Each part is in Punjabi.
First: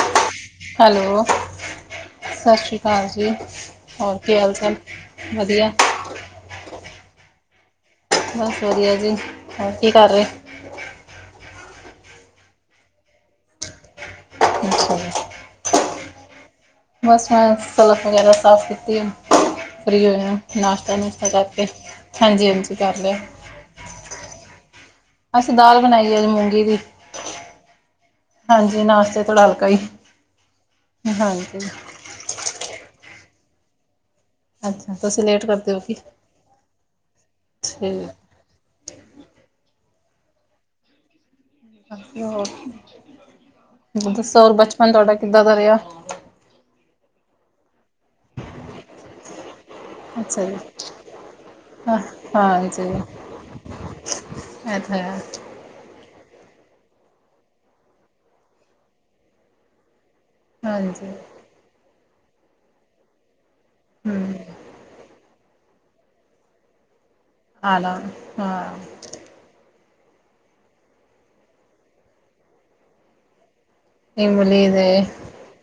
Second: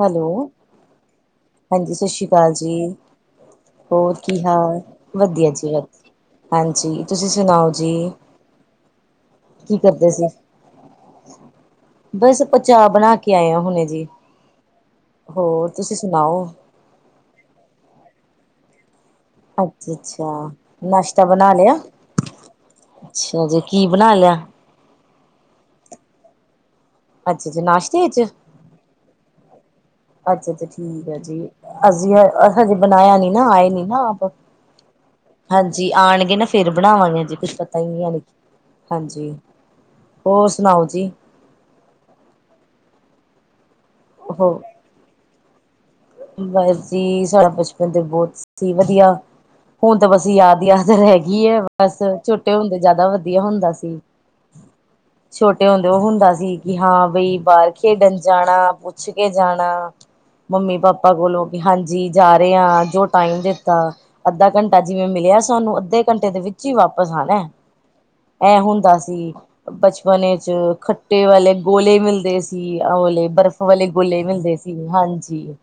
ਹੈਲੋ ਹੈਲੋ ਹਾਂਜੀ ਸਤਿ ਸ਼੍ਰੀ ਅਕਾਲ ਜੀ ਹੋਰ ਕੀ ਹਾਲ ਵਧੀਆ ਜੀ ਵਧੀਆ ਹਾਂਜੀ ਤੁਸੀਂ ਸੁਣਾਓ ਜੀ ਬਸ ਵਧੀਆ ਜੀ ਹੋਰ ਕੀ ਕਰ ਕਰਦੇ ਰਹੇ ਸੀ ਬਸ ਪਚਾਅ ਬਣਾ ਕੇ ਆਏ ਆ ਹੁਣੇ ਜੀ ਅੱਛਾ ਹੋਰ ਤੁਸੀਂ ਸੁਣਾਓ ਬਸ ਮੈਂ ਸਲਫ ਵਗੈਰਾ ਸਾਫ ਕੀਤੀ ਅੱਛਾ ਫ੍ਰੀ ਅੱਛਾ ਹੋਏ ਨਾਸ਼ਤਾ ਨੂਸ਼ਤਾ ਬਣਾ ਕਰਕੇ ਲਿਆ ਹਾਂਜੀ ਹਾਂਜੀ ਕਰ ਲਿਆ ਅੱਛਾ ਜੀ ਕੀ ਬਣਾ ਲਿਆ ਅਸੀਂ ਦਾਲ ਬਣਾਈ ਅੱਜ ਮੂੰਗੀ ਦੀ ਅੱਛਾ-ਅੱਛਾ ਨਾਸ਼ਤੇ ਚ ਹਾਂਜੀ ਨਾਸਤੇ ਥੋੜਾ ਹਲਕਾ ਈ। ਅੱਛਾ-ਅੱਛਾ ਠੀਕ ਆ ਜੀ ਅਸੀਂ ਹਜੇ ਬਣਾਇਆ ਨੀ ਨਾ ਆਏ ਨੀ ਨਾ ਆਪ ਅੱਛਾ ਤੁਸੀਂ ਲੇਟ ਕਰਦੇ ਹੋ ਹਾਂਜੀ ਕੀ ਆਣਗੇ ਨਾ ਫੇਰ ਬਣਾਵਾਂਗੇ ਜੀ ਕੁੱਛ ਪਤਾ ਈ ਨੀ ਠੀਕ ਹਲੇ ਹਾਂਜੀ ਹੋਰ ਸੁਣਾਓ ਜੀ? ਹੋਰ ਦੱਸੋ ਹੋਰ ਹੋ ਬਚਪਨ ਤੁਆਡਾ ਕਿੱਦਾਂ ਦਾ ਰੇਆ? ਬਸ ਜੀ ਸਾਡਾ ਬਚਪਨ ਤੇ ਬੋਤ ਸੀ ਵਧੀਆ। ਹੁਣ ਤਾਂ ਬਸ ਅੱਛਾ ਜੀ ਯਾਦ-ਯਾਦ ਰੈ ਗੀ ਏ ਬਸ ਹਾਂ ਛੋਟੇ ਹੁੰਦੇ ਜਾਦਾ ਵਧੀਆ ਹੁੰਦਾ ਸੀ। ਐ ਤਾਂ ਹੈ। ਛੋਟੇ ਹੁੰਦੇ ਓ ਹੁੰਦਾ ਸੀ ਕਿ ਹਾਂ ਬਈ ਬਾਹਰ ਖੇਡਣ ਜਾਣਾ ਪੁੱਛ ਕੇ ਜਾਣਾ ਹਾਂਜੀ ਮੰਮੀ-ਪਾਪਾ ਕੋਲੋਂ ਕਿ ਹਾਂਜੀ ਜਾ ਰੇ ਆਂ ਜੋ ਟਾਈਮ ਦੇ ਤਾਂ ਹਮ ਅੱਧਾ ਘੰਟਾ ਜਿਵੇਂ ਮਿਲਿਆ ਸਾਨੂੰ ਅੱਧੇ ਘੰਟੇ ਦੇ ਵਿੱਚ ਈ ਵਾਪਿਸ ਆਣਾ। ਆਲਾ ਐਂ ਹਾਂ ਹੁੰਦਾ ਸੀ। ਬਚਪਨ ਚ ਖੱਟੇ ਵਾਲੇ ਗੋਲੇ ਮਿਲਦੇ ਸੀ ਆਵਂਲੇ ਬਰਫ਼ ਵਾਲੇ ਗੋਲੇ ਮਿਲਦੇ ਇਮਲੀ ਸੀ ਦੇ ਹਾਂਜੀ।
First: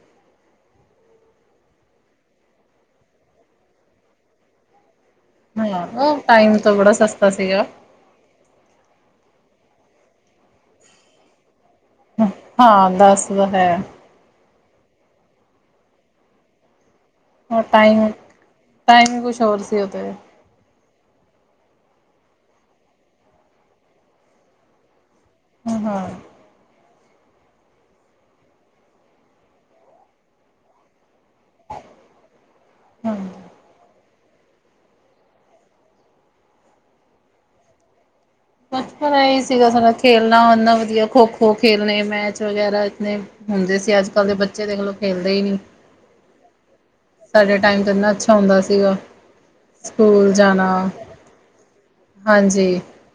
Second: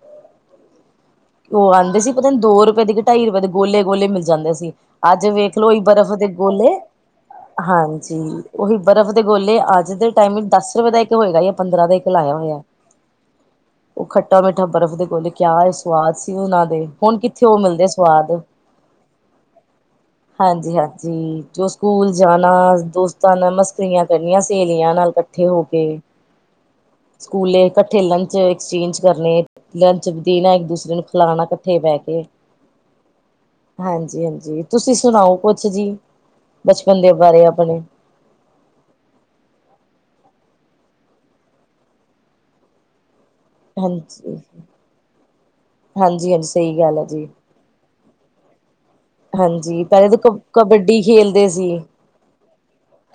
ਓ ਆਂਦੇ ਸੀ ਪਤਾ ਨੀ ਦੋ ਰੁਪਏ ਦੇ ਕੇ‌ ਢਾਈ ਰੁਪੇ ਦੇ ਗੋਲੇ- ਗੋਲੇ ਮਿਲ ਜਾਂਦੇ ਸੀ। ਅੱਜ ਵੇਖਲੋ ਓਈ ਹਾਂ ਬਰਫ਼ ਉਹ ਦੇ ਟਾਈਮ ਤਾਂ ਗੋਲੇ ਬੜਾ ਸਸਤਾ ਸੀਗਾ। ਹਾਂਜੀ ਉਈ ਬਰਫ਼ ਦੇ ਗੋਲੇ ਅੱਜ ਦੇ ਟਾਈਮ ਵਿੱਚ ਦਸ ਰੁਪੇ ਦਾ ਇੱਕ ਹੋਏਗਾ ਆ ਪੰਦਰਾਂ ਦਾ ਇਕ ਹਾਂ ਦੱਸ ਦਾ ਹੈ। ਓ ਖੱਟਾ-ਮਿੱਠਾ ਬਰਫ਼ ਦੇ ਗੋਲੇ ਕੇਆ ਈ ਸਵਾਦ ਸੀ ਓਨਾਂ ਦੇ। ਹੁਣ ਕਿੱਥੇ ਓ ਉਹ ਮਿਲਦੇ ਟਾਈਮ ਸਵਾਦ ਟਾਈਮ ਕੁਛ ਹੋਰ ਸੀ ਉਹ ਤੇ ਹਾਂਜੀ-ਹਾਂਜੀ ਜੋ ਸਕੂਲ ਜਾਣਾ ਦੋਸਤਾਂ ਨਾਲ ਮਸਕਰੀਆਂ ਕਰਨੀਆਂ ਸਹੇਲੀਆਂ ਨਾਲ ਇਕੱਠੇ ਹੋ ਹਾਂ ਕੇ ਹਾਂ ਸਕੂਲੇ ਇਕੱਠੇ ਲੰਚ ਐਕਸਚੇਂਜ ਕਰਨੇ। ਲੰਚ ਵਤੀਣਾ ਇੱਕ ਦੂਸਰੇ ਨੂੰ ਖਲਾਣਾ ਇਕੱਠੇ ਬੈ ਕੇ, ਹਾਂਜੀ। ਹਾਂਜੀ-ਹਾਂਜੀ ਤੁਸੀਂ ਸੁਣਾਓ ਕੁਛ ਜੀ ਬਚਪਨ ਦੇ ਬਾਰੇ ਅਪਣੇ ਬਚਪਨ ਐਈ ਸੀਗਾ ਸਡਾ ਖੇਲਣਾ ਏਨਾ ਵਧੀਆ ਖੋ-ਖੋ ਖੇਲਣੇ ਮੈਚ ਵਗੈਰਾ ਇਤਨੇ ਹੁੰਦੇ ਸੀ ਅੱਜ-ਕੱਲ ਹਾਂਜੀ ਦੇ ਬੱਚੇ ਦੇਖਲੋ ਖੇਲਦੇ ਈ ਨੀ, ਹਾਂਜੀ ਹਾਂਜੀ ਸਹੀ ਗੱਲ ਹੈ ਜੀ ਸਾਡੇ ਟਾਈਮ ਤੇ ਇਨਾਂ ਅੱਛਾ ਤਾਂ ਹੁੰਦਾ ਸੀਗਾ। ਹਾਂਜੀ ਪੈਲੇ ਤਾਂ ਸਕੂਲ ਕ ਜਾਣਾ ਕਬੱਡੀ ਖੇਲਦੇ ਸੀ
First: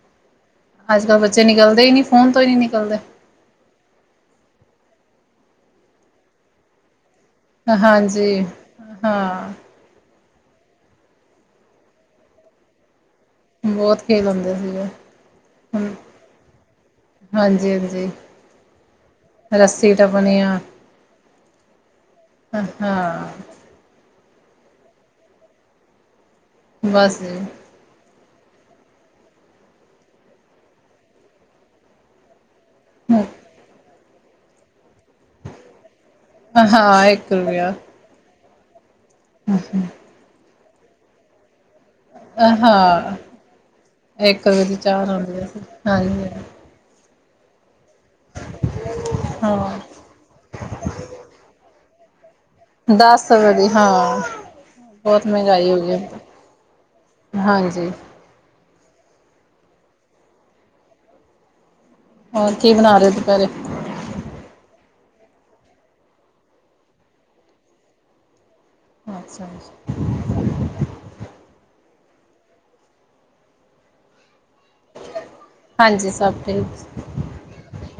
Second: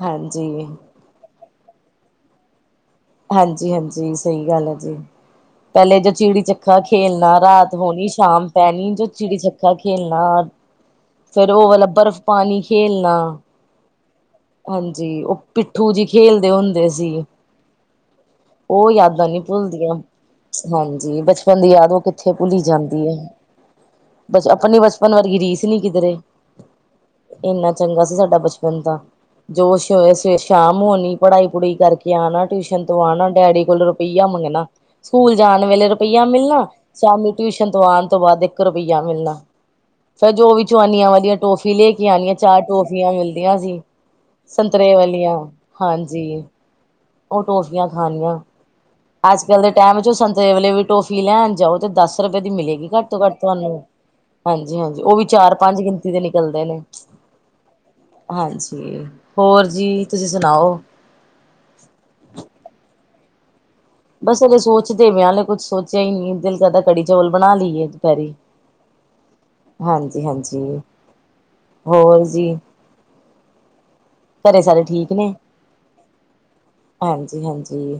ਹਾਂਜੀ। ਅੱਜ-ਕੱਲ ਬੱਚੇ ਨਿਕਲਦੇ ਈ ਨੀ ਫੋਨ ਤੋਂ ਈ ਨੀ ਨਿਕਲਦੇ। ਹਾਂਜੀ-ਹਾਂਜੀ ਸਈ ਗੱਲ ਐ ਜੀ ਪੈਲੇ ਜੇ ਚਿੜੀ-ਛੱਖਾ ਖੇਲਣਾ ਰਾਤ ਹੋਣੀ ਹਾਂਜੀ ਸ਼ਾਮ ਪੈਣੀ ਜੋ ਹਾਂ ਚਿੜੀ-ਛੱਕਾ ਖੇ ਖੇਲਣਾ ਫੇਰ ਓ ਵਾਲਾ ਬਰਫ਼ ਪਾਨੀ ਖੇਲਣਾ। ਬੋਤ ਖੇਲ ਹੁੰਦ ਹਾਂਜੀ ਓ ਪਿੱਠੂ ਜੀ ਖੇਲਦੇ ਹੁੰਦੇ ਸੀ। ਹਾਂਜੀ-ਹਾਂਜੀ। ਓ ਯਾਦਾਂ ਨੀ ਪੁਲਦੀਆਂ ਆ ਹਾਂਜੀ ਬਚ ਬਚਪਨ ਦੀ ਯਾਦ ਓ ਕਿੱਥੇ ਪੁੱਲੀ ਜਾਂਦੀ ਏ ਹਾਂ ਬਸ ਅਪਣੀ ਬਚਪਨ ਵਰਗੀ ਰੀਸ ਨੀ ਕਿੱਧਰੇ। ਬਸ ਜੀ ਏਨਾ ਚੰਗਾ ਸੀ ਸਾਡਾ ਬਚਪਨ ਤਾਂ। ਜੋ ਸ ਸ਼ਾਮ ਹੋਣੀ ਪੜ੍ਹਾਈ-ਪੜੂਈ ਕਾਰਕੇ ਆਣਾ ਟਿਊਸ਼ਨ ਤੋਂ ਆਣਾ ਡੈਡੀ ਕੋਲ ਰੁਪਈਆ ਮੰਗਣਾ ਸਕੂਲ ਜਾਣ ਵੇਲੇ ਰੁਪਈਆ ਮਿਲਣਾ ਹਾਂ ਇੱਕ ਸ਼ਾਮੀ ਟਿਊਸ਼ਨ ਤੋਂ ਆਣ ਤੋਂ ਬਾਅਦ ਏਕ ਰਪ ਇੱਕ਼਼ ਰਪਯਾ ਮਿਲਣਾ। ਹੂੰ-ਹੂੰ। ਫਿਰ ਜੋ ਵੀ ਚਵਾਨੀਆਂ ਵਾਲ ਦੀਆ ਟੋਫੀ ਲੈ ਕੇ ਆਣੀਆਂ ਚਾਰ ਟੋਫੀਆਂ ਹਾਂ ਮਿਲਦੀਆਂ ਸੀ। ਇੱਕ ਰੁਪਏ ਦੀ ਸੰਤਰੇ ਚਾਰ ਵਾਲੀਆਂ ਆਉਂਦੀ ਸੀ ਹਾਂਜੀ ਓ ਟੋਫੀਆਂ ਖਾਣੀਆਂ। ਅੱਜ ਕੱਲ ਦੇ ਹਾਂ ਟੈਮ ਚ ਸੰਤਰੇ ਵਲੇ ਵੀ ਟੋਫੀ ਲੈਣ ਜਾਓ ਤੇ ਦਸ ਰੁਪਏ ਦੀ ਮਿਲੇਗੀ। ਘੱਟ ਤੋਂ ਦਸ ਘੱਟ ਰੁਪਏ ਦੀ ਤੁਆਨੂੰ। ਹਾਂ ਹਾਂਜੀ ਹਾਂਜੀ ਓ ਵੀ ਬਹੁਤ ਚਾਰ ਮਹਿੰਗਾਈ ਹੋ ਪੰਜ ਗਈ ਗਿਨਤੀ ਦੇ ਨਿਕਲਦੇ ਨੇ। ਹਾਂਜੀ। ਹਾਂਜੀ ਹੋਰ ਜੀ ਤੁਸੀ ਸੁਨਾਓ। ਹੋਰ ਕੀ ਬਣਾ ਰੇ ਓ ਦੁਪੈਰੇ? ਬਸ ਹਲੇ ਸੋਚਦੇ ਵੇਆ ਹਲੇ ਕੁੱਛ ਸੋਚੇਆ ਈ ਨਈ ਦਿਲ ਕਰਦਾ ਕੜੀ ਚੋਲ ਬਣਾ ਲਈਏ ਦੁਪੈਰੀ। ਅੱਛਾ ਅਛਾ। ਜੀ ਹਾਂਜੀ ਹੋਰ ਜੀ। ਘਰੇ ਸਾਰੇ ਠੀਕ ਨੇ? ਹਾਂਜੀ ਸਭ ਠੀਕ। ਹਾਂਜੀ ਹਾਂਜੀ,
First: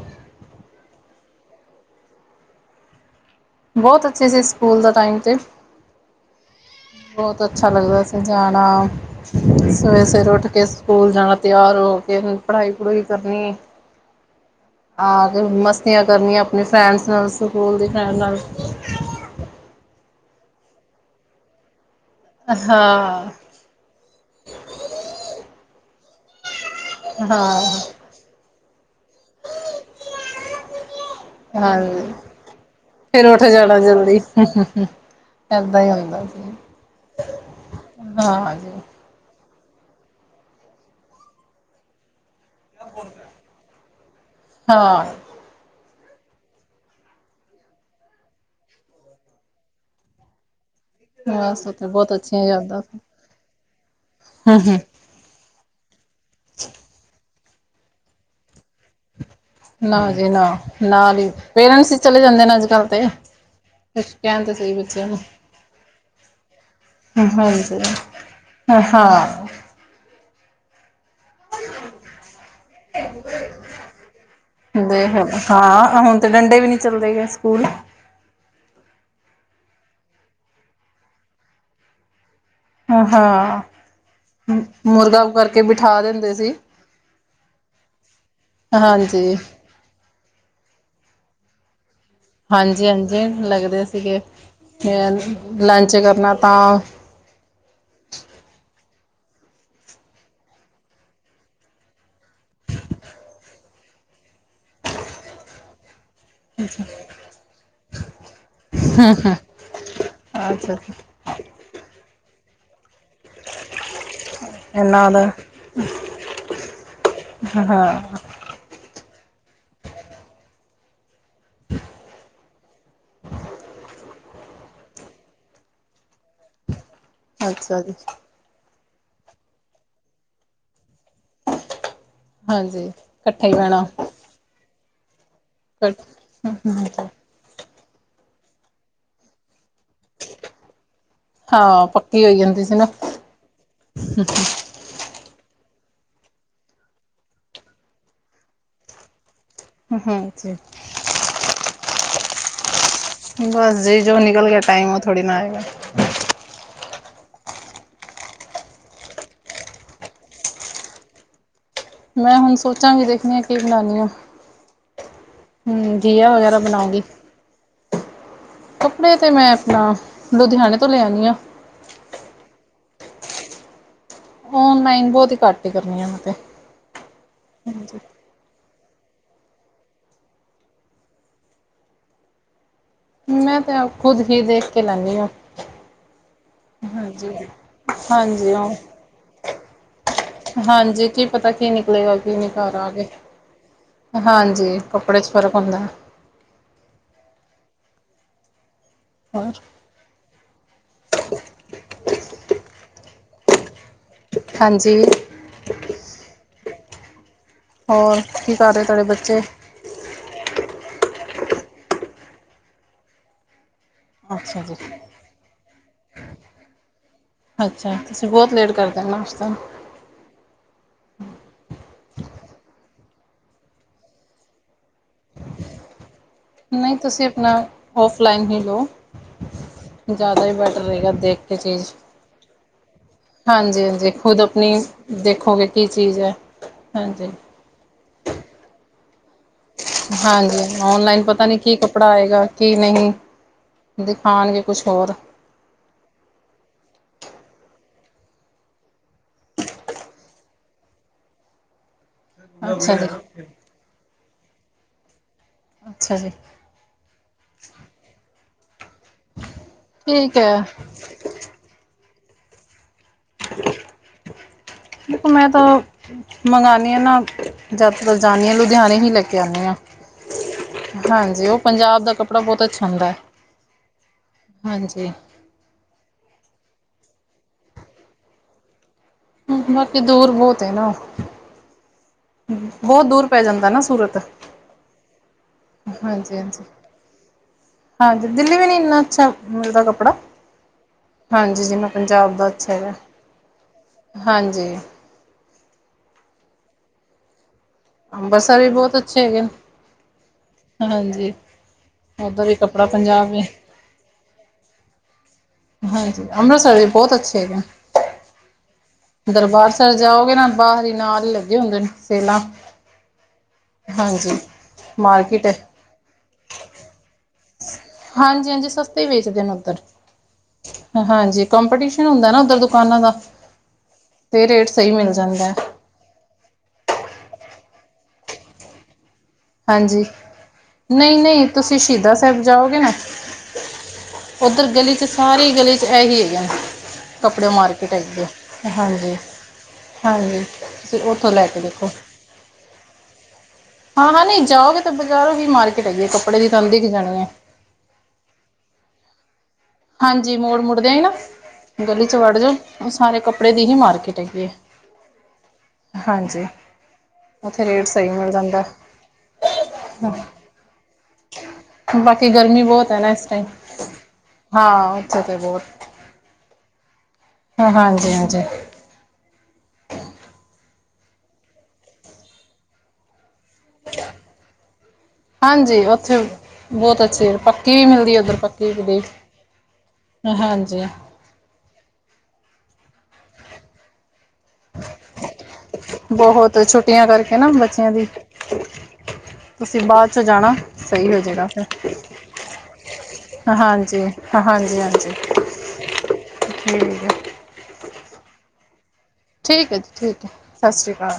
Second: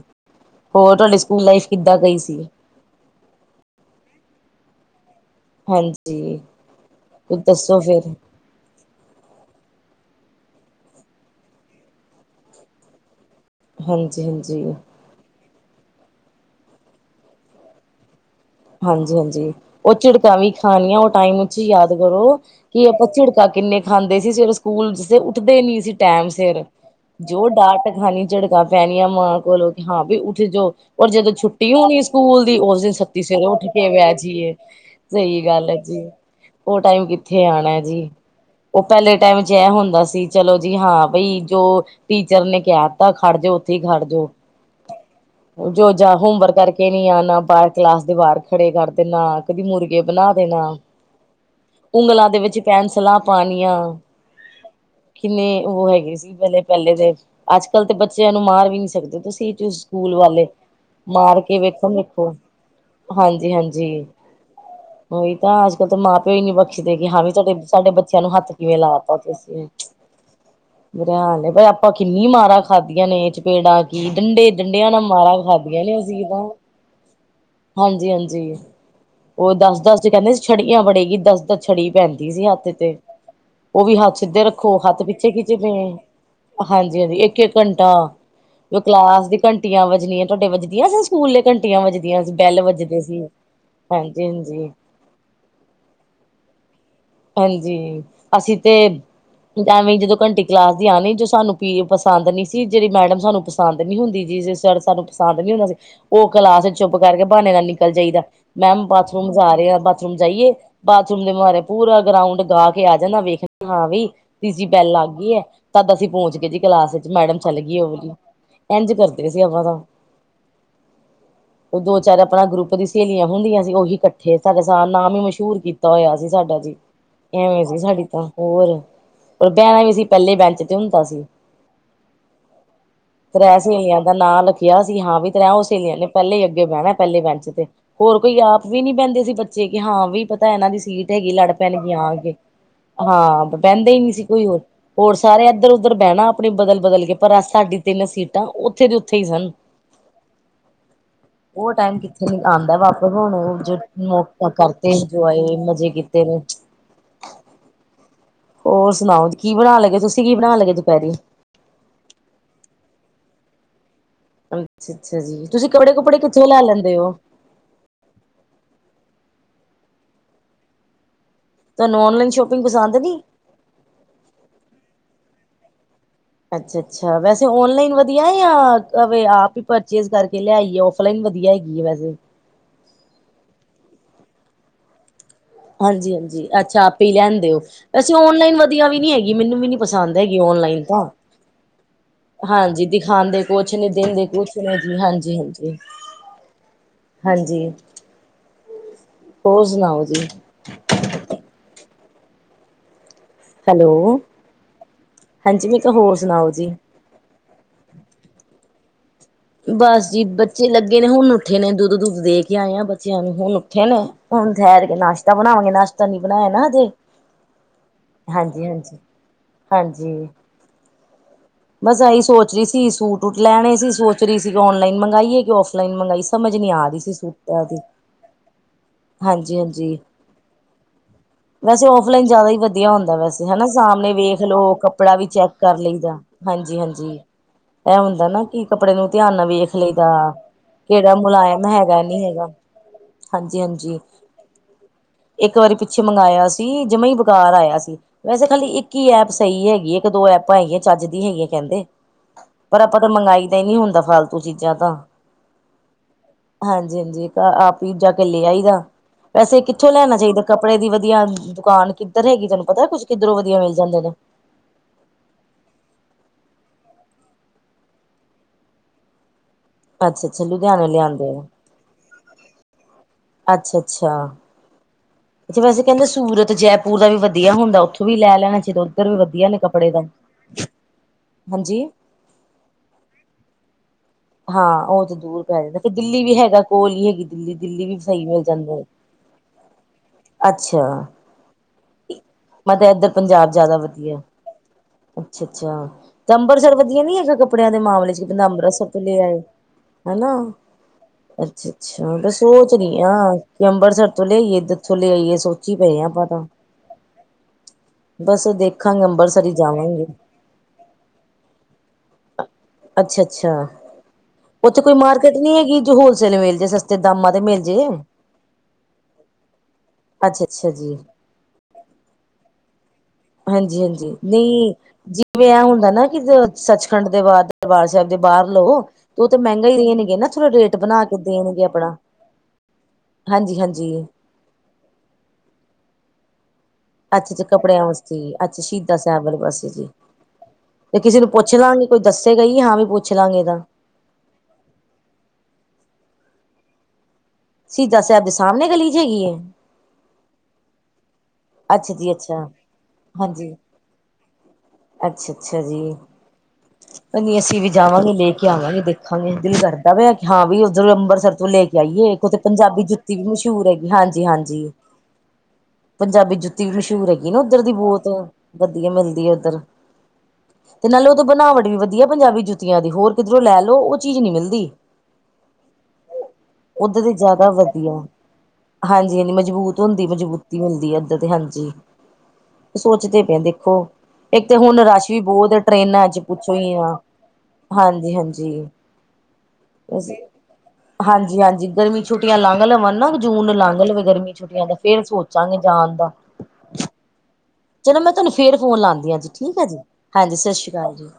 ਹੋਰ ਤੁਆਡੀ ਸਕੂਲ ਲਾਈਫ ਕਿੱਦਾਂ ਗਈ ਸੀ? ਬੋਤ ਅੱਛੇ ਸੀ ਸਕੂਲ ਦਾ ਟਾਈਮ ਤੇ। ਹਾਂਜੀ, ਕੁਝ ਬਹੁਤ ਅੱਛਾ ਦੱਸੋ ਫੇਰ। ਲੱਗਦਾ ਸੀ ਜਾਣਾ ਸਵੇਰੇ ਸਵੇਰੇ ਉੱਠ ਕੇ ਸਕੂਲ ਜਾਣਾ ਤੇਆਰ ਹੋ ਕੇ ਫੇਰ ਪੜ੍ਹਾਈ ਪੜੂਈ ਕਰਨੀ। ਹਾਂਜੀ-ਹਾਂਜੀ। ਆ ਕੇ ਮਸਤੀਆਂ ਕਰਨੀਆਂ ਅਪਣੇ ਫਰੈਂਡਸ ਨਾਲ ਸਕੂਲ ਦੀ ਫੈ੍ਂਡ ਨਾਲ। ਹਾਂਜੀ ਹਾਂਜੀ, ਓ ਝਿੜਕਾਂ ਵੀ ਖਾਨੀਆਂ, ਓ ਟਾਈਮ ਚ ਯਾਦ ਕਰੋ ਕਿ ਆਪਾਂ ਹਾਂ ਝਿੜਕਾ ਕਿੰਨੇ ਖਾਂਦੇ ਸੀ। ਸਵੇਰੇ ਸਕੂਲ ਚ ਉੱਠਦੇ ਨੀ ਸੀ ਟੈਮ ਸਿਰ। ਜੋ ਹਾਂ ਡਾਂਟ ਖਾਣੀ ਝਿੜਕਾਂ ਪੈਣੀਆਂ ਮਾਂ ਕੋਲੋਂ ਕਿ ਹਾਂ ਵੀ ਉੱਠ ਜਓ ਔਰ ਜਦੋਂ ਛੁੱਟੀ ਹੋਣੀ ਹਾਂਜੀ ਸਕੂਲ ਦੀ ਉਸ ਦਿਨ ਸ ਤੀ ਫੇਰ ਸਵੇਰੇ ਉੱਠ ਜਾਣਾ ਕੇ ਵੈ ਜਲਦੀ ਜੀਏ ਸਈ ਗੱਲ ਐ ਏਦਾਂ ਹੀ ਜੀ। ਹੁੰਦਾ ਸੀ ਓ ਟਾਈਮ ਕਿਥੇ ਆਣਾ ਜੀ। ਹਾਂ ਜੀ ਓ ਪੈਲੇ ਟੈਮ ਚ ਐ ਹੁੰਦਾ ਸੀ ਚਲੋ ਜੀ ਹਾਂ ਬਈ ਜੋ ਟੀਚਰ ਨੇ ਕੈ ਤਾ ਖੜ ਜੋ ਓਥੇ ਈ ਖੜ ਜਓ। ਹਾਂ। ਜੋ ਜਾ ਹੋਮਵਰਕ ਕਰਕੇ ਨੀ ਆਣਾ ਪਾਠ ਕਲਾਸ ਦੇ ਬਾਰ ਖੜੇ ਕਰ ਦੇਨਾ ਕਦੀ ਮੁਰਗੇ ਬਣਾ ਦੇਣਾ। ਬਸ ਉੱਥੇ ਬਹੁਤ ਉਂਗਲਾਂ ਦੇ ਅੱਛੀਆਂ ਵਿੱਚ ਯਾਦਾਂ ਸੀ। ਪੈਨਸਲਾਂ ਪਾਨੀਆਂ। ਹੂੰ ਹੂੰ ਕਿੰਨੇ ਓ ਹੈਗੇ ਸੀ ਪੈਲੇ ਪੈਲੇ ਦੇ। ਅੱਜ ਕੱਲ ਤੇ ਬੱਚੇਆਂ ਨੂੰ ਮਾਰ ਵੀ ਨੀ ਸ ਸਕਦੇ ਤੁਸੀ ਨਾ ਸਕੂਲ ਜੀ ਨਾ ਵਾਲੇ। ਨਾਲ ਹੀ ਮਾਰ ਕੇ ਪੇਰੈਂਟਸ ਹੀ ਵੇਖਨ ਇਕ ਚਲੇ ਵ ਜਾਂਦੇ ਨੇ ਅੱਜ ਕੱਲ੍ਹ ਤੇ ਹਾਂਜੀ ਹਾਂਜੀ, ਕੁਛ ਕਹਿਣ ਤੇ ਸਹੀ ਬੱਚਿਆਂ ਨੂੰ ਓਈ ਤਾਂ ਅੱਜ ਕੱਲ੍ਹ ਤਾਂ ਮਾਂ ਪੇਓ ਈ ਨੀ ਬਖਸ਼ਦੇ ਕਿ ਹਾਂ ਵੀ ਸਾਡੇ ਹਾਂਜੀ ਸਾਡੇ ਬਚੇ ਬੱਚੇਆਂ ਨੂੰ ਹੱਥ ਕਿਵੇਂ ਲਾਤਾ ਹਾਂ ਤੁਸੀ। ਬੁਰੇ ਹਾਲ ਆਪਾਂ ਕਿੰਨੀ ਮਾਰਾਂ ਖਾਧੀਆਂ ਨੇ ਚਪੇੜਾਂ ਕੀ ਡੰਡੇ ਡੰਡੇਆਂ ਨਾਲ ਦੇਖ ਲੋ, ਮਾਰਾਂ ਖਾਧੀਆਂ ਨੇ ਹਾਂ ਹੁਣ ਅਸੀ ਤੇ ਤਾਂ। ਡੰਡੇ ਵੀ ਨਹੀਂ ਚੱਲਦੇ ਗਏ ਸਕੂਲ। ਹਾਂਜੀ ਹਾਂਜੀ। ਓ ਦੱਸ ਦਸ ਚ ਕੈਂਦੇ ਸੀ ਛੜੀਆਂ ਵੜੇਗੀ। ਦਸ ਦਸ ਛੜੀ ਪੈਂਦੀ ਸੀ ਹੱਥ ਏਚ। ਤੇ ਹਾਂ ਓ ਵੀ ਹੱਥ ਸਿੱਧੇ ਰੱਖੋ। ਹੱਥ ਮੁਰਗਾ ਪਿੱਛੇ ਕਰਕੇ ਖਿੱਚਨੇ, ਬਿਠਾ ਦਿੰਦੇ ਸੀ ਹਾਂਜੀ ਹਾਂਜੀ ਏਕ ਏਕ ਘੰਟਾ, ਕਲਾਸ ਹਾਂਜੀ, ਦੀ ਘੰਟ ਘੰਟੀਆਂ ਵਜਨੀਆਂ। ਤੁਆਡੇ ਵੱਜਦੀਆਂ ਸੀ ਸਕੂਲੇ ਘੰਟੀਆਂ ਵਜਦੀਆਂ ਸੀ। ਬੈਲ ਹਾਂਜੀ, ਵੱਜਦੇ ਸੀ। ਹਾਂਜੀ ਲੱਗਦੇ ਸੀਗੇ। ਹਾਂਜੀ ਹਾਂਜੀ। ਲੰਚ ਕਰਨਾ ਤਾਂ ਹਾਂਜੀ, ਅਸੀ ਤੇ ਐਵੇਂ ਈ ਜਦੋਂ ਘੰਟੀ ਕਲਾਸ ਦੀ ਆਣੀ ਜੋ ਸਾਨੂੰ ਪੀ ਪਸੰਦ ਨੀ ਸੀ ਜੇੜੀ ਮੈਡਮ ਸਾਨੂੰ ਪਸੰਦ ਨੀ ਹੁੰਦੀ ਜਿਸ ਸਰ ਸਾਨੂੰ ਪਸੰਦ ਨੀ ਹੁੰਦਾ ਸੀ ਓ ਕਲਾਸ ਏਚ ਚੁੱਪ ਕਰਕੇ ਬਾਨੇ ਨਾਲ ਨਿਕਲ ਜਾਈਦਾ। ਮੈਮ ਬਾਥਰੂਮ ਜਾ ਰੇ ਆਂ ਬਾਥਰੂਮ ਜਾਈਏ। ਅੱਛਾ ਬਾਥ ਦੇ ਮਾਰੇ ਪੂਰਾ ਗਰਾਉਂਡ ਗਾ ਕੇ ਆ ਜਾਨਾ ਵੇਖਣਾ ਹਾਂ ਵੀ ਤੀਜੀ ਬੈੱਲ ਆ ਇਹਨਾਂ ਦਾ ਗਈ ਐ ਤਦ ਅਸੀਂ ਪਹੁੰਚਗੇ ਸੀ ਕਲਾਸ ਵਿੱਚ ਮੈਡਮ ਚੱਲੇ ਗੀ ਉਹ ਵਾਲੀ। ਹਾਂ ਇੰਝ ਕਰਦੇ ਸੀ ਆਪਾਂ ਤਾਂ ਉਹ ਦੋ ਚਾਰ ਆਪਣਾ ਗਰੁੱਪ ਦੀ ਸਹੇਲੀਆਂ ਹੁੰਦੀਆਂ ਸੀ ਉਹੀ ਇਕੱਠੇ, ਸਾਡਾ ਨਾਮ ਈ ਮਸ਼ਹੂਰ ਕੀਤਾ ਹੋਇਆ ਸੀ ਸਾਡਾ ਐਵੇਂ ਸੀ ਅੱਛਾ ਜੀ ਸਾਡੀ ਤਾਂ ਹੋਰ ਪਰ ਬਹਿਣਾ ਵੀ ਅਸੀ ਪੈਲੇ ਬੈਂਚ ਤੇ ਹੁੰਦਾ ਸੀ। ਹਾਂਜੀ ਇਕੱਠਾ ਹੀ ਤ੍ਰੈ ਬਹਿਣਾ ਸਹੇਲੀਆਂ ਦਾ ਨਾਂ ਲਿਖਿਆ ਸੀ ਹਾਂ ਵੀ ਤ੍ਰੈਓ ਸਹੇਲੀਆਂ ਨੇ ਪੈਲੇ ਈ ਅੱਗੇ ਬਹਿਣਾ ਪੈਲੇ ਬੈਂਚ ਤੇ ਹੋਰ ਕੋਈ ਆਪ ਵੀ ਨੀ ਬਹਿੰਦੇ ਸੀ ਬੱਚੇ ਕਿ ਹਾਂ ਵੀ ਪਤੈ ਇਹਨਾਂ ਦੀ ਸੀਟ ਹੈਗੀ ਆ ਹਾਂ ਪੱਕੀ ਆਣਗੇ ਹੋਈ ਜਾਂਦੀ ਸੀ ਨਾ ਹਾਂ ਬਹਿੰਦੇ ਹੀ ਨਈ ਸੀ ਕੋਈ ਹੋਰ ਹੋਰ ਸਾਰੇ ਇੱਧਰ ਉਧਰ ਬਹਿਣਾ ਆਪਣੀ ਬਦਲ ਬਦਲ ਕੇ, ਪਰ ਸਾਡੀ ਤਿੰਨ ਸੀਟਾਂ ਉੱਥੇ ਦੇ ਉੱਥੇ ਹੀ ਸਨ। ਹ ਹਮ ਹਾਂਜੀ। ਉਹ ਟਾਈਮ ਕਿੱਥੇ ਆਂਦੈ ਵਾਪਸ ਹੁਣ ਜੇ ਬਸ ਜੀ ਜੋ ਨਿਕਲ ਗਿਆ ਕਰਤੇ ਟਾਈਮ ਉਹ ਥੋੜ੍ਹੀ ਨਾ ਇੰਜਵਾਏ ਆਏਗਾ ਮਜ਼ੇ ਕੀਤੇ ਹੋਰ ਸੁਣਾਓ, ਕੀ ਬਣਾ ਲਗੇ, ਤੁਸੀਂ ਕੀ ਬਣਾਣ ਲੱਗੇ ਦੁਪਹਿਰੀ? ਮੈਂ ਹੁਣ ਸੋਚਾਂਗੀ ਦੇਖਣੀ ਆ ਕੀ ਬਣਾਨੀ ਆ। ਅੱਛਾ ਅੱਛਾ ਜੀ, ਤੁਸੀਂ ਕੱਪੜੇ ਹਮ ਕੁੱਪੜੇ ਘੀਆ ਕਿੱਥੋ ਵਗੈਰਾ ਲੈ ਲੈਂਦੇ ਬਣਾਉਂਗੀ ਓ? ਕੱਪੜੇ ਤੇ ਮੈਂ ਆਪਣਾ ਲੁਧਿਆਣੇ ਤੋਂ ਲੈਉਣੀ ਆਂ। ਤੁਆਨੂੰ ਔਨਲਾਈਨ ਸ਼ੋਪਿੰਗ ਪਸੰਦ ਨੀ ਔਨਲਾਈਨ ਬੋਤ ਈ ਘੱਟ ਈ ਕਰਨੀ ਆ ਮੈਂ ਤੇ ਅੱਛਾ ਅੱਛਾ ਵੈਸੇ ਔਨਲਾਈਨ ਹਾਂਜੀ ਵੀ ਨਈ ਆ ਆਪ ਹੀ ਪਰਚੇਜ ਕਰਕੇ ਲਿਆਈਏ ਔਫਲਾਈਨ ਵਧੀਆ ਹੈਗੀ ਏ ਵੈਸੇ ਮੈਂ ਤੇ ਆਪ ਖੁਦ ਚੀਜ ਦੇਖ ਕੇ ਲੈਂਨੀ ਆਂ। ਹਾਂਜੀ ਹਾਂਜੀ! ਅੱਛਾ ਆਪੇ ਹੀ ਲੈਣਦੇ ਓ ਵੈਸੇ ਹਾਂਜੀ ਔਨਲਾਈਨ ਹਾਂ, ਵਧੀਆ ਵੀ ਨੀ ਹੈਗੀ ਮੈਨੂੰ ਵੀ ਨੀ ਪਸੰਦ ਹੈਗੀ ਔਨਲਾਈਨ, ਹਾਂਜੀ ਕੀ ਪਤਾ ਕੀ ਨਿਕਲੇਗਾ ਕੀ ਨਹੀਂ ਘਰ ਹਾਂਜੀ ਆ ਕੇ। ਦਿਖਾਂਦੇ ਕੁਛ ਨੇ ਦਿੰਦੇ ਦੇ ਕੁਛ ਨੇ ਹਾਂਜੀ ਜੀ ਕੱਪੜੇ 'ਚ ਹਾਂਜੀ ਫ਼ਰਕ ਹਾਂਜੀ ਹੁੰਦਾ ਹਾਂਜੀ ਹੋਰ ਸੁਣਾਓ ਜੀ ਹੈਲੋ ਹਾਂਜੀ ਹਾਂਜੀ ਮੈਂ ਕ ਹੋਰ ਸੁਣਾਓ ਜੀ ਹੋਰ ਕੀ ਕਰ ਰੇ ਤੁਹਾਡੇ ਬੱਚੇ ਬਸ ਜੀ, ਬੱਚੇ ਲੱਗੇ ਨੇ ਹੁਣ ਉੱਠੇ ਨੇ, ਦੁੱਧ ਦੁੱਧ ਦੇ ਕੇ ਆਏ ਆਂ ਬੱਚਿਆਂ ਨੂੰ ਹੁਣ ਹੁਣ ਅੱਛਾ ਜੀ, ਠੈਰ ਕੇ ਨਾਸ਼ਤਾ ਬਣਾਵਾਗੇ, ਨਾਸ਼ਤਾ ਨੀ ਬਣਾਇਆ ਨਾ ਹਜੇ। ਅੱਛਾ ਤੁਸੀਂ ਬੋਤ ਲੇਟ ਕਰਦੇ ਓ ਨਾਸ਼ਤਾ ਹਾਂਜੀ। ਬਸ ਇਹੀ ਸੋਚ ਰੀ ਸੀ, ਸੂਟੂ ਵੂਟ ਲੈਣੇ ਸੀ, ਸੋਚ ਰਹੀ ਸੀ ਕਿ ਔਨਲਾਈਨ ਮੰਗਾਈਈਏ ਕਿ ਔਫਲਾਈਨ ਮੰਗਾਈਏ ਅਸੀਂ ਸਮਝ ਨੀ ਆ ਨਹੀਂ ਰੀ ਸੀ ਤੁਸੀਂ ਆਪਣਾ ਸੁਟਾਂ ਦੀ। ਔਫਲਾਈਨ ਹੀ ਲਓ ਹਾਂਜੀ ਹਾਂਜੀ, ਜ਼ਿਆਦਾ ਹੀ ਬੈਟਰ ਰਹੇਗਾ ਦੇਖ ਕੇ ਵੈਸੇ ਚੀਜ਼। ਔਫਲਾਈਨ ਜ਼ਿਆਦਾ ਹੀ ਵਧੀਆ ਹੁੰਦੈ ਵੈਸੇ ਹਨਾ ਹਾਂਜੀ-ਹਾਂਜੀ ਸਾਹਮਣੇ ਵੇਖ ਖੁਦ ਲੋ, ਆਪਣੀ ਕੱਪੜਾ ਵੀ ਚੈੱਕ ਦੇਖੋਗੇ ਕਰ ਕੀ ਲਈ ਦਾ। ਚੀਜ਼ ਹੈ। ਹਾਂਜੀ ਹਾਂਜੀ, ਇਹ ਹੁੰਦਾ ਨਾ ਕਿ ਕੱਪੜੇ ਨੂੰ ਧਿਆਨ ਨਾਲ ਵੇਖ ਲਈਦਾ ਹਾਂਜੀ, ਕਿਹੜਾ ਔਨਲਾਈਨ ਪਤਾ ਨੀ ਮੁਲਾਇਮ ਕੀ ਹੈਗਾ ਕੱਪੜਾ ਨਹੀਂ ਆਏਗਾ, ਹੈਗਾ ਕੀ ਨਈ। ਹਾਂਜੀ ਹਾਂਜੀ। ਦਿਖਾਣਗੇ ਕੁਛ ਹੋਰ ਇੱਕ ਵਾਰੀ ਪਿੱਛੇ ਮੰਗਾਇਆ ਸੀ, ਜਮਾ ਹੀ ਬਕਾਰ ਆਇਆ ਸੀ। ਵੈਸੇ ਖਾਲੀ ਇੱਕ ਹੀ ਐਪ ਸਈ ਹੈਗੀ ਏ, ਇੱਕ ਦੋ ਐਪਾਂ ਹੈਗੀਆਂ ਚੱਜ ਦੀ ਹੈਗੀ ਆ ਕਹਿੰਦੇ, ਪਰ ਅੱਛਾ ਆਪਾਂ ਜੀ ਤਾਂ ਮੰਗਾਈ ਦਾ ਈ ਨੀ ਹੁੰਦਾ ਫਾਲਤੂ ਚੀਜ਼ਾਂ ਤਾਂ ਅੱਛਾ ਜੀ। ਹਾਂਜੀ ਹਾਂਜੀ, ਆਪ ਈ ਜਾ ਕੇ ਲੇ ਆਈਦਾ, ਵੈਸੇ ਕਿੱਥੋਂ ਲੈਣਾ ਠੀਕ ਚਾਹੀਦਾ ਹੈ ਕੱਪੜੇ ਦੀ ਵਧੀਆ ਵਧੀਆ ਦੁਕਾਨ ਕਿੱਧਰ ਹੈਗੀ, ਤੁੈਨੂੰ ਪਤਾ ਕੁੱਝ ਕਿੱਧਰੋਂ ਵਧੀਆ ਮਿਲ ਜਾਂਦੇ ਨੇ। ਦੇਖੋ, ਮੈਂ ਤਾ ਮੰਗਾਨੀ ਹਾਂ ਨਾ ਜਦ ਜਾਂਣੀ ਆ, ਲੁਧਿਆਣੇ ਹੀ ਲੈ ਕੇ ਆਨੇ ਹਾਂ। ਅੱਛਾ ਅੱਛਾ, ਲੁਧਿਆਣੇ ਲਿਆਂਉਂਦੇ ਆ। ਹਾਂਜੀ ਉਹ ਪੰਜਾਬ ਦਾ ਕੱਪੜਾ ਬਹੁਤ ਅੱਛਾ ਹੁੰਦਾ ਹੈ। ਅੱਛਾ ਅੱਛਾ। ਹਾਂਜੀ। ਅੱਛੇ, ਵੈਸੇ ਕਹਿੰਦੇ ਸੂਰਤ ਜੈਪੁਰ ਦਾ ਵੀ ਵਧੀਆ ਹੁੰਦਾ, ਉੱਥੋਂ ਵੀ ਲੈ ਲੈਣਾ ਚਾਹੀਦਾ। ਇੱਧਰ ਵੀ ਵਧੀਆ ਨੇ ਕੱਪੜੇ ਬਾਕੀ ਤਾ ਦੂਰ ਬਹੁਤ ਹੈ ਨਾ ਹਾਂਜੀ। ਬਹੁਤ ਦੂਰ ਪੈ ਜਾਂਦਾ ਨਾ ਸੂਰਤ ਹਾਂ, ਉਹ ਤੇ ਦੂਰ ਪੈ ਜਾਂਦਾ ਫਿਰ ਦਿੱਲੀ ਹਾਂਜੀ ਵੀ ਹੈਗਾ ਹਾਂਜੀ ਕੋਲ ਹੀ ਹੈਗੀ ਦਿੱਲੀ ਦਿੱਲੀ, ਵੀ ਸਹੀ ਹਾਂਜੀ ਮਿਲ ਦਿੱਲੀ ਵੀ ਜਾਂਦੇ ਨਹੀਂ ਨੇ। ਇੰਨਾ ਅੱਛਾ ਮਿਲਦਾ ਕੱਪੜਾ ਹਾਂਜੀ, ਜਿਵੇ ਪੰਜਾਬ ਦਾ ਅੱਛਾ ਮੈਂ ਤਾਂ ਹੈਗਾ ਇੱਧਰ ਪੰਜਾਬ ਜ਼ਿਆਦਾ ਵਧੀਆ ਹਾਂਜੀ। ਅੱਛਾ ਅੱਛਾ, ਤੇ ਅੰਮ੍ਰਤਸਰ ਵਧੀਆ ਨੀ ਹੈਗਾ ਕੱਪੜਿਆਂ ਦੇ ਮਾਮਲੇ ਚ ਬੰਦਾ ਵੀ ਅੰਮ੍ਰਿਤਸਰ ਬਹੁਤ ਤੋਂ ਲੈ ਅੱਛੇ ਆਏ। ਹੈਗੇ ਨੇ ਹਨਾ, ਹਾਂਜੀ ਅੱਛਾ ਅੱਛਾ, ਤੇ ਉੱਧਰ ਵੀ ਸੋਚ ਕੱਪੜਾ ਰਹੀ ਪੰਜਾਬ ਹ ਵੀ ਕਿ ਅੰਮ੍ਰਿਤਸਰ ਕਿਥੋਂ ਲਿਆਈਏ ਕਿਥੋਂ ਲਿਆਈਏ ਸੂਟ ਹਾਂਜੀ ਅੰਮ੍ਰਿਤਸਰ ਵੀ ਬਹੁਤ ਅੱਛੇ ਹੈਗੇ ਬਸ ਦੇਖਾਂਗੇ ਹੈ ਅੰਬਰਸਰ ਹੀ ਦਰਬਾਰ ਸਾਹਿਬ ਜਾਵਾਂਗੇ ਜਾਓਗੇ ਨਾ, ਬਾਹਰੀ ਨਾਲ ਹੀ ਲੱਗੇ ਹੁੰਦੇ ਨੇ ਸੇਲਾਂ ਅੱਛਾ ਅੱਛਾ। ਹਾਂਜੀ। ਉੱਥੇ ਕੋਈ ਮਾਰਕੀਟ ਨਹੀਂ ਹੈਗੀ, ਜੋ ਹੋਲਸੇਲ ਮਿਲ ਜਾਏ ਸਸਤੇ ਦਾਮਾਂ ਦੇ ਮਿਲ ਜੇ ਹਾਂਜੀ ਹਾਂਜੀ, ਸਸਤੇ ਵੇਚਦੇ ਨੇ ਉੱਧਰ ਅੱਛਾ ਅੱਛਾ ਜੀ ਹਾਂਜੀ। ਕੰਪੀਟੀਸ਼ਨ ਹੁੰਦਾ ਨਾ ਉੱਧਰ ਦੁਕਾਨਾਂ ਦਾ। ਹਾਂਜੀ ਹਾਂਜੀ, ਤੇ ਰੇਟ ਨਹੀਂ ਸਹੀ ਮਿਲ ਜਾਂਦਾ ਜਿਵੇਂ ਹੈ ਆ ਹੁੰਦਾ ਨਾ ਕਿ ਸੱਚਖੰਡ ਦੇ ਬਾਹਰ, ਦਰਬਾਰ ਸਾਹਿਬ ਦੇ ਬਾਹਰ ਲਓ ਤੇ ਉਹ ਤਾਂ ਮਹਿੰਗਾ ਹੀ ਹਾਂਜੀ ਰਹਿਣਗੇ ਨਾ, ਥੋੜ੍ਹਾ ਰੇਟ ਬਣਾ ਕੇ ਨਹੀਂ ਨਹੀਂ ਦੇਣਗੇ ਤੁਸੀਂ ਆਪਣਾ! ਸ਼ਹੀਦਾ ਸਾਹਿਬ ਹਾਂਜੀ ਹਾਂਜੀ। ਓਦਰ ਗਲੀ ਚ ਸਾਰੇ ਗਲੀ ਚ ਇਹੀ ਹੈਗੇ ਨੇ। ਅੱਛਾ ਅੱਛਾ, ਕੱਪੜੇ ਕੱਪੜਿਆਂ ਮਾਰਕੀਟ ਵਾਸਤੇ ਹੈਗੀ ਜੀ, ਅੱਛਾ ਹੈ ਸ਼ਹੀਦਾਂ ਹਾਂਜੀ ਸਾਹਿਬ ਵਾਲੇ ਪਾਸੇ ਜੀ। ਹਾਂਜੀ ਤੇ ਤੁਸੀਂ ਕਿਸੇ ਨੂੰ ਉੱਥੋਂ ਲੈ ਪੁੱਛ ਕੇ ਲਾਂਗੀ ਦੇਖੋ ਕੋਈ ਦੱਸੇਗਾ ਈ ਹਾਂ ਵੀ ਪੁੱਛ ਲਾਂਗੇ ਇਹਦਾ ਹਾਂ ਹਾਂ, ਨਹੀਂ ਜਾਓਗੇ ਤਾਂ ਬਾਜ਼ਾਰੋਂ ਹੀ ਮਾਰਕੀਟ ਹੈਗੀ ਹੈ, ਕੱਪੜੇ ਦੀ ਤੁਹਾਨੂੰ ਦਿੱਖ ਜਾਣੀ ਏ। ਸ਼ਹੀਦ ਸਾਹਿਬ ਦੇ ਸਾਹਮਣੇ ਗਲੀ ਚ ਹੈਗੀ ਹੈ। ਹਾਂਜੀ, ਮੋੜ ਮੁੜਦਿਆਂ ਹੀ ਨਾ, ਅੱਛਾ ਗਲੀ ਜੀ ਚ ਵੜ ਅੱਛਾ ਜਾਓ ਉਹ ਸਾਰੇ ਕੱਪੜੇ ਹਾਂਜੀ ਦੀ ਹੀ ਮਾਰਕੀਟ ਹੈਗੀ ਹੈ। ਅੱਛਾ ਅੱਛਾ ਜੀ ਹਾਂਜੀ ਨ ਅਸੀਂ ਉੱਥੇ ਵੀ ਰੇਟ ਸਹੀ ਜਾਵਾਂਗੇ ਲੈ ਮਿਲ ਕੇ ਜਾਂਦਾ ਆਵਾਂਗੇ ਦੇਖਾਂਗੇ ਦਿਲ ਕਰਦਾ ਪਿਆ ਕਿ ਹਾਂ ਵੀ ਉਧਰ ਅੰਬਰਸਰ ਤੋਂ ਲੈ ਕੇ ਆਈਏ ਬਾਕੀ ਇੱਕੋ ਤੇ ਗਰਮੀ ਪੰਜਾਬੀ ਬਹੁਤ ਹੈ ਨਾ ਜੁੱਤੀ ਵੀ ਇਸ ਟਾਈਮ ਮਸ਼ਹੂਰ ਹੈਗੀ ਹਾਂਜੀ ਹਾਂਜੀ ਹਾਂ ਅੱਛਾ ਤੇ ਬਹੁਤ ਪੰਜਾਬੀ ਜੁੱਤੀ ਵੀ ਮਸ਼ਹੂਰ ਹੈਗੀ ਨਾ ਉੱਧਰ ਦੀ ਬਹੁਤ ਹਾਂਜੀ ਹਾਂਜੀ ਵੀ ਮਿਲਦੀ ਹੈ ਉੱਧਰ ਤੇ ਨਾਲੇ ਉਹਦੋਂ ਬਣਾਵਟ ਵੀ ਵਧੀਆ ਪੰਜਾਬੀ ਜੁੱਤੀਆਂ ਦੀ ਹੋਰ ਕਿੱਧਰੋਂ ਲੈ ਲ ਉਹ ਚੀਜ਼ ਨਹੀਂ ਮਿਲਦੀ ਹਾਂਜੀ ਉੱਥੇ ਉੱਧਰ ਬਹੁਤ ਦੀ ਅੱਛੇ ਜ਼ਿਆਦਾ ਪੱਕੀ ਵੀ ਮਿਲਦੀ ਹੈ ਉੱਧਰ ਪੱਕੀ ਇੱਕ ਦੇ ਧਦੀ ਮਜ਼ਬੂਤੀ ਮਿਲਦੀ ਇੱਦਾਂ ਤੇ ਹਾਂਜੀ ਸੋਚਦੇ ਪਏ ਦੇਖੋ ਇੱਕ ਤਾਂ ਹੁਣ ਰਸ਼ ਵੀ ਬਹੁਤ ਹੈ ਟਰੇਨਾਂ ਅੱਜ ਪੁੱਛੋ ਬਹੁਤ ਹੀ ਆ ਛੁੱਟੀਆਂ ਕਰਕੇ ਨਾ ਬੱਚਿਆਂ ਦੀ ਹਾਂਜੀ ਹਾਂਜੀ ਤੁਸੀਂ ਬਾਅਦ ਚੋਂ ਜਾਣਾ ਸਹੀ ਹੋ ਹਾਂਜੀ ਜਾਏਗਾ ਫਿਰ ਹਾਂਜੀ ਗਰਮੀ ਛੁੱਟੀਆਂ ਲੰਘ ਲਵਾਂ ਨਾ ਜੂਨ ਲੰਘ ਹਾਂਜੀ ਲਵੇ ਗਰਮੀ ਛੁੱਟੀਆਂ ਦਾ ਫੇਰ ਸੋਚਾਂਗੇ ਜਾਣ ਦਾ। ਹਠੀ [inaudible] ਚਲੋ ਮੈਂ ਤੁਹਾਨੂੰ ਫੇਰ ਫੋਨ ਲਾਉਦੀਾਂ ਜੀ ਠੀਕ ਹੈ ਜੀ, ਹਾਂਜੀ ਸਤਿ ਸ਼੍ਰੀ ਅਕਾਲ ਜੀ।